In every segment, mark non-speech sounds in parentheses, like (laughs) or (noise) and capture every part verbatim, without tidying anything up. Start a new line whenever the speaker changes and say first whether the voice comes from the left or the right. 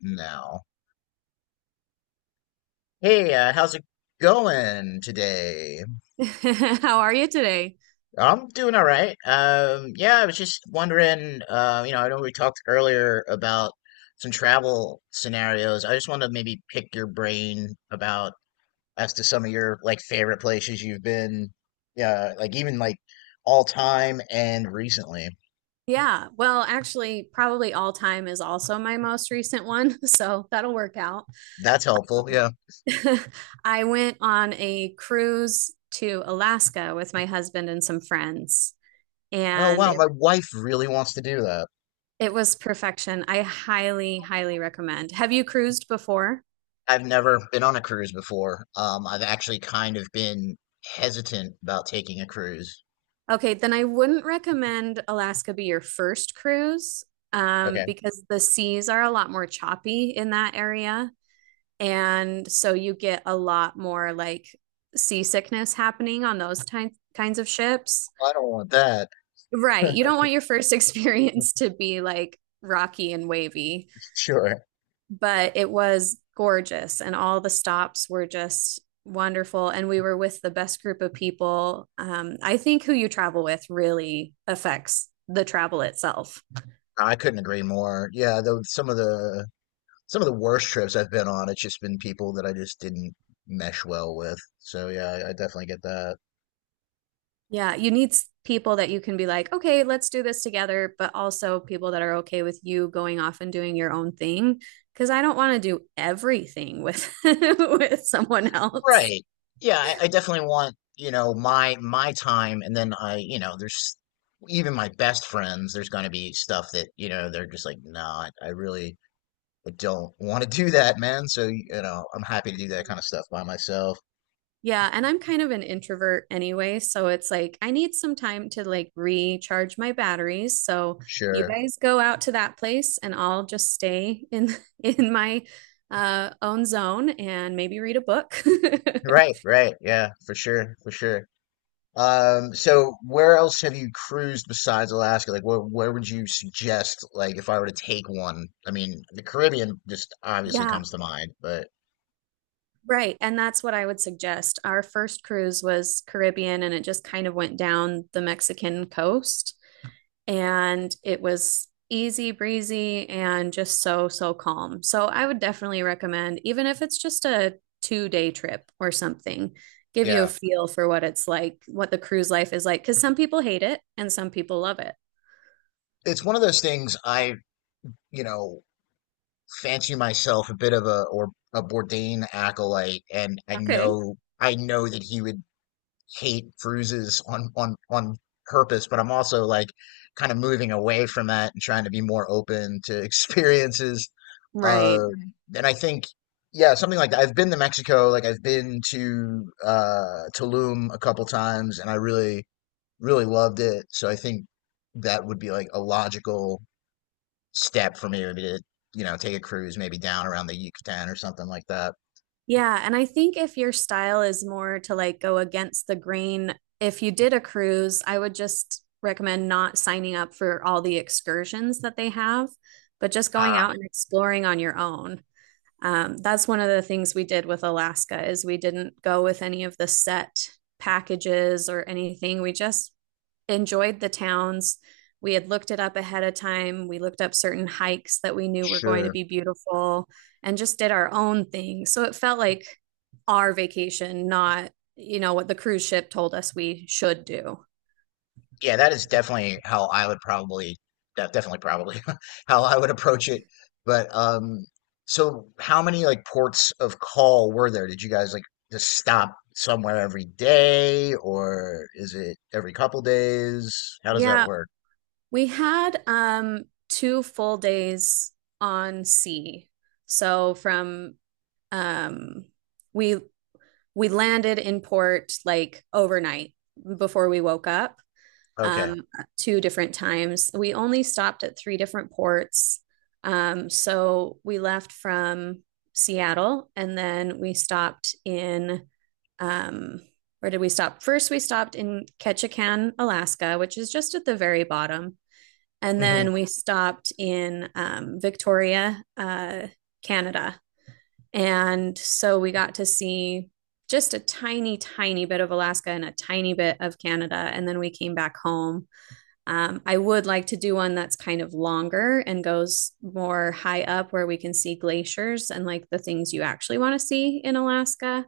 left: Now. Hey, uh, how's it going today?
right: (laughs) How are you today?
left: I'm doing all right. Um, yeah, I was just wondering, uh, you know, I know we talked earlier about some travel scenarios. I just want to maybe pick your brain about as to some of your like favorite places you've been, yeah, like even like all time and recently.
right: Yeah, well, actually, probably all time is also my most recent one, (laughs) so that'll work out.
left: That's helpful. Yeah.
right: (laughs) I went on a cruise to Alaska with my husband and some friends,
left: Oh,
right: and
left: wow,
right: it,
left: my wife really wants to do that.
right: it was perfection. I highly, highly recommend. Have you cruised before?
left: I've never been on a cruise before. Um, I've actually kind of been hesitant about taking a cruise.
right: Okay, then I wouldn't recommend Alaska be your first cruise, um,
left: Okay.
right: because the seas are a lot more choppy in that area. And so you get a lot more like seasickness happening on those ty- kinds of ships.
left: I don't want that.
right: Right. You don't want your first (laughs) experience to be like rocky and wavy,
left: Sure.
right: but it was gorgeous. And all the stops were just wonderful. And we were with the best group of people. Um, I think who you travel with really affects the travel itself.
left: I couldn't agree more. Yeah, though some of the some of the worst trips I've been on, it's just been people that I just didn't mesh well with. So yeah, I, I definitely get that.
right: Yeah, you need s- people that you can be like, okay, let's do this together, but also people that are okay with you going off and doing your own thing. Because I don't want to do everything with (laughs) with someone else.
left: Right. Yeah, I, I definitely want, you know, my my time, and then I, you know, there's even my best friends, there's gonna be stuff that, you know, they're just like, nah, I I really but don't want to do that, man. So, you know, I'm happy to do that kind of stuff by myself.
right: Yeah, and I'm kind of an introvert anyway, so it's like I need some time to like recharge my batteries. So you
left: Sure.
right: guys go out to that place and I'll just stay in (laughs) in my uh own zone and maybe read a book. (laughs)
left: Right, right. Yeah, for sure, for sure. Um, so where else have you cruised besides Alaska? Like, where where would you suggest, like, if I were to take one? I mean, the Caribbean just obviously
right: Yeah,
left: comes to mind, but
right: right. And that's what I would suggest. Our first cruise was Caribbean and it just kind of went down the Mexican coast. And it was easy breezy and just so, so calm. So I would definitely recommend, even if it's just a two day trip or something, give you a
left: yeah,
right: feel for what it's like, what the cruise life is like, because some people hate it and some people love it.
left: it's one of those things I, you know, fancy myself a bit of a or a Bourdain acolyte, and I
right: Okay.
left: know I know that he would hate bruises on on on purpose, but I'm also like kind of moving away from that and trying to be more open to (laughs) experiences.
right: Right.
left: Uh, Right. And I think yeah, something like that. I've been to Mexico, like I've been to uh Tulum a couple times, and I really really loved it. So I think that would be like a logical step for me would be to you know take a cruise maybe down around the Yucatan or something like that.
right: Yeah, and I think if your style is more to like go against the grain, if you did a cruise, I would just recommend not signing up for all the excursions that they have, but just going
left: Ah,
right: out and exploring on your own. Um, that's one of the things we did with Alaska is we didn't go with any of the set packages or anything. We just enjoyed the towns. We had looked it up ahead of time. We looked up certain hikes that we knew were going to
left: sure.
right: be beautiful and just did our own thing. So it felt like our vacation, not, you know, what the cruise ship told us we should do.
left: Yeah, that is definitely how I would probably de definitely probably (laughs) how I would approach it. But um so how many like ports of call were there? Did you guys like just stop somewhere every day, or is it every couple days? How does that
right: Yeah,
left: work?
right: we had um two full days on sea. So from um we we landed in port like overnight before we woke up
left: Okay.
right: um two different times. We only stopped at three different ports. Um so we left from Seattle and then we stopped in um where did we stop? First we stopped in Ketchikan, Alaska, which is just at the very bottom. And
left: Hmm.
right: then we stopped in um, Victoria, uh, Canada. And so we got to see just a tiny, tiny bit of Alaska and a tiny bit of Canada. And then we came back home. Um, I would like to do one that's kind of longer and goes more high up where we can see glaciers and like the things you actually want to see in Alaska.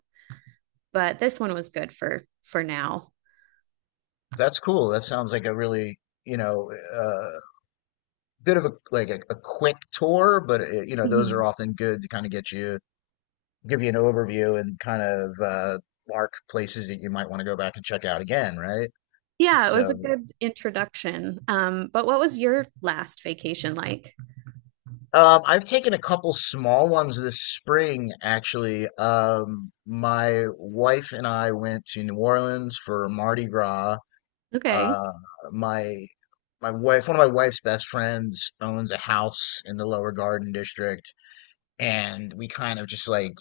right: But this one was good for for now.
left: That's cool. That sounds like a really, you know, uh bit of a like a, a quick tour, but uh you know, those are
right: Mhm.
left: often good to kind of get you give you an overview and kind of uh, mark places that you might want to go back and check out again, right?
right: Yeah, it was a
left: So,
right: good introduction. Um, but what was your last vacation like?
left: um, I've taken a couple small ones this spring, actually. Um, my wife and I went to New Orleans for Mardi Gras.
right: Okay.
left: Uh, my my wife, one of my wife's best friends, owns a house in the Lower Garden District, and we kind of just like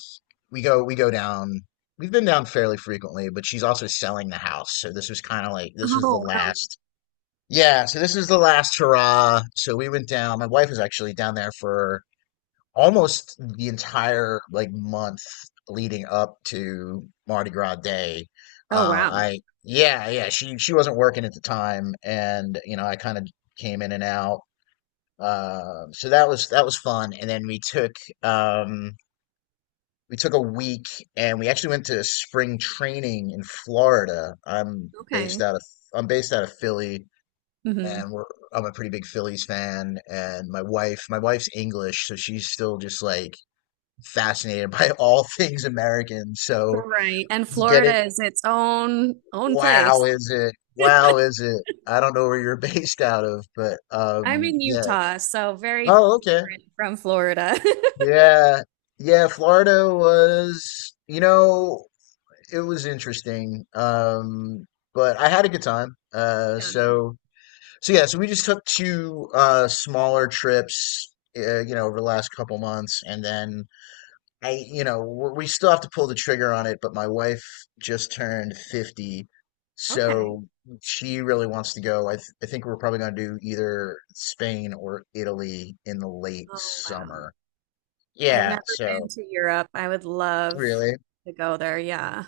left: we go we go down, we've been down fairly frequently, but she's also selling the house, so this was kind of like this was the
right: Oh, no.
left: last, yeah, so this was the last hurrah. So we went down. My wife was actually down there for almost the entire like month leading up to Mardi Gras day.
right: Oh,
left: uh
right: wow.
left: I yeah, yeah, she she wasn't working at the time, and you know I kind of came in and out. Uh, so that was that was fun, and then we took um we took a week, and we actually went to spring training in Florida. I'm based
right: Okay.
left: out of I'm based out of Philly, and
right: Hmm.
left: we're I'm a pretty big Phillies fan, and my wife my wife's English, so she's still just like fascinated (laughs) by all things American. So
right: Right. And
left: getting
right: Florida is its own own
left: wow
right: place.
left: is it? Wow is it? I don't know where you're (laughs) based out of, but
right: I'm
left: um
right: in
left: yeah.
right: Utah, so very
left: Oh, okay.
right: different from Florida. (laughs)
left: Yeah. Yeah, Florida was, you know, it was interesting. Um, but I had a good time. Uh,
right: Yeah.
left: so so yeah, so we just took two uh smaller trips, uh, you know, over the last couple months, and then I, you know, w- we still have to pull the trigger on it. But my wife just turned fifty,
right: Okay.
left: so she really wants to go. I th I think we're probably going to do either Spain or Italy in the late
right: Oh, wow.
left: summer.
right: I've
left: Yeah,
right: never been
left: so
right: to Europe. I would love
left: really.
right: to go there. Yeah.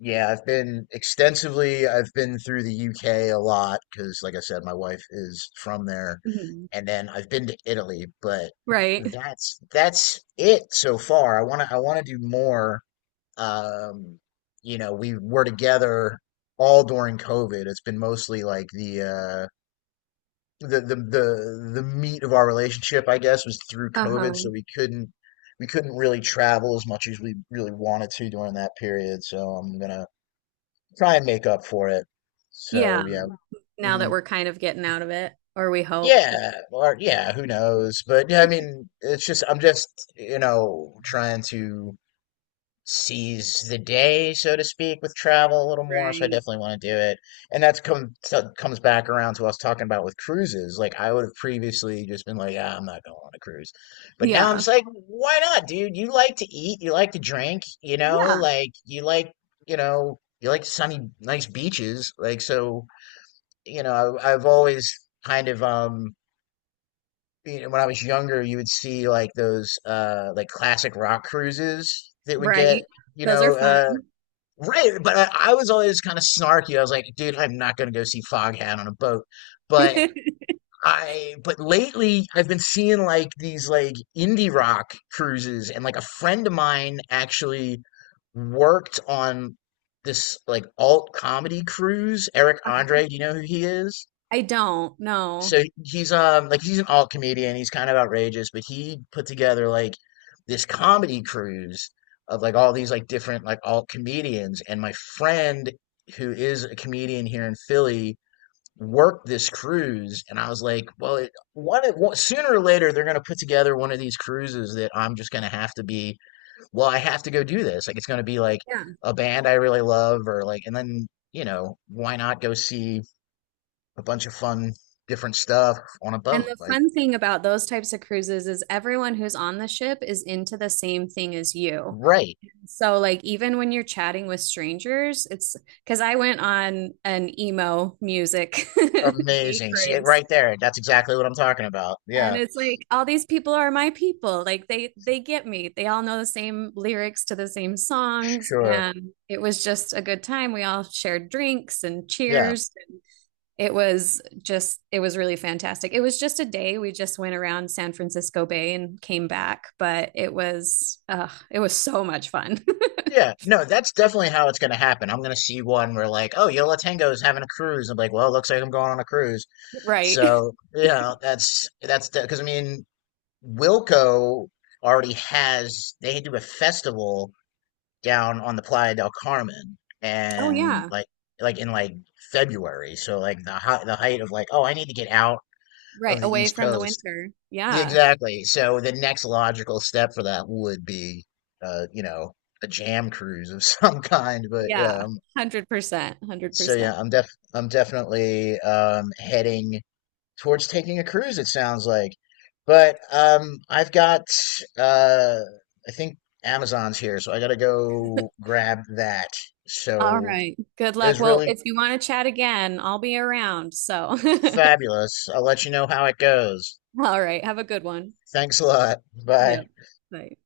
left: Yeah, I've been extensively. I've been through the U K a lot because, like I said, my wife is from there,
right: Hmm.
left: and then I've been to Italy, but
right: Right.
left: that's that's it so far. I want to I want to do more. Um, you know, we were together all during COVID. It's been mostly like the uh the the the the meat of our relationship, I guess, was through COVID, so
right: Uh-huh.
left: we couldn't we couldn't really travel as much as we really wanted to during that period. So I'm gonna try and make up for it.
right: Yeah.
left: So yeah,
right: Now
left: hmm,
right: that we're kind of getting out of it, or we hope.
left: yeah, or yeah, who knows? But yeah, I mean, it's just I'm just you know trying to seize the day, so to speak, with travel a little more. So I
right: Right.
left: definitely want to do it, and that's come so- comes back around to what I was talking about with cruises. Like I would have previously just been like, ah, I'm not going on a cruise, but now I'm
right: Yeah.
left: just like, why not, dude? You like to eat, you like to drink, you know,
right: Yeah.
left: like you like you know you like sunny, nice beaches, like so you know, I, I've always kind of um you know, when I was younger, you would see like those uh like classic rock cruises that would get,
right: Right.
left: you
right: Those are
left: know,
right: fun.
left: uh right, but I, I was always kind of snarky. I was like, dude, I'm not gonna go see Foghat on a boat. But
right: (laughs)
left: I but lately I've been seeing like these like indie rock cruises, and like a friend of mine actually worked on this like alt comedy cruise. Eric
right: Uh-huh.
left: Andre, do you know who he is?
right: I don't know.
left: So he's um like he's an alt comedian. He's kind of outrageous, but he put together like this comedy cruise of like all these like different like alt comedians. And my friend who is a comedian here in Philly worked this cruise, and I was like, well, it, one, of- one sooner or later they're gonna put together one of these cruises that I'm just gonna have to be. Well, I have to go do this. Like it's gonna be like
right: Yeah.
left: a band I really love, or like, and then you know why not go see a bunch of fun, different stuff on a
right: And
left: boat.
right: the
left: Like,
right: fun thing about those types of cruises is everyone who's on the ship is into the same thing as you.
left: right.
right: So, like, even when you're chatting with strangers, it's because I went on an emo music (laughs) day
left: Amazing. See it
right: cruise.
left: right there. That's exactly what I'm talking about.
right: And
left: Yeah.
right: it's like all these people are my people. Like they they get me. They all know the same lyrics to the same songs
left: Sure.
right: and it was just a good time. We all shared drinks and
left: Yeah.
right: cheers. It was just it was really fantastic. It was just a day. We just went around San Francisco Bay and came back, but it was uh, it was so much fun.
left: Yeah. No, that's definitely how it's going to happen. I'm going to see one where, like, oh, Yola Tango is having a cruise. I'm like, well, looks like I'm going on a cruise.
right: (laughs) Right.
left: So, yeah, that's, that's, because I mean, Wilco already has, they do a festival down on the Playa del Carmen,
right: Oh,
left: and
right: yeah.
left: like like in like February. So like the high, the height of like, oh, I need to get out
right: Right
left: of the
right: away
left: East
right: from the
left: Coast.
right: winter. Yeah.
left: Exactly. So the next logical step for that would be, uh, you know, a jam cruise of (laughs) some kind. But
right: Yeah.
left: um,
right: one hundred percent
left: so
right: one hundred percent.
left: yeah, I'm def I'm definitely um heading towards taking a cruise, it sounds like. But um, I've got, uh, I think Amazon's here, so I gotta go grab that.
right: All
left: So
right: right, good
left: it
right: luck.
left: was
right: Well,
left: really
right: if you want to chat again, I'll be around. So (laughs)
left: fabulous. I'll let you know how it goes.
right: all right, have a good one.
left: Thanks a lot.
right: Yeah.
left: Bye.
right: Bye.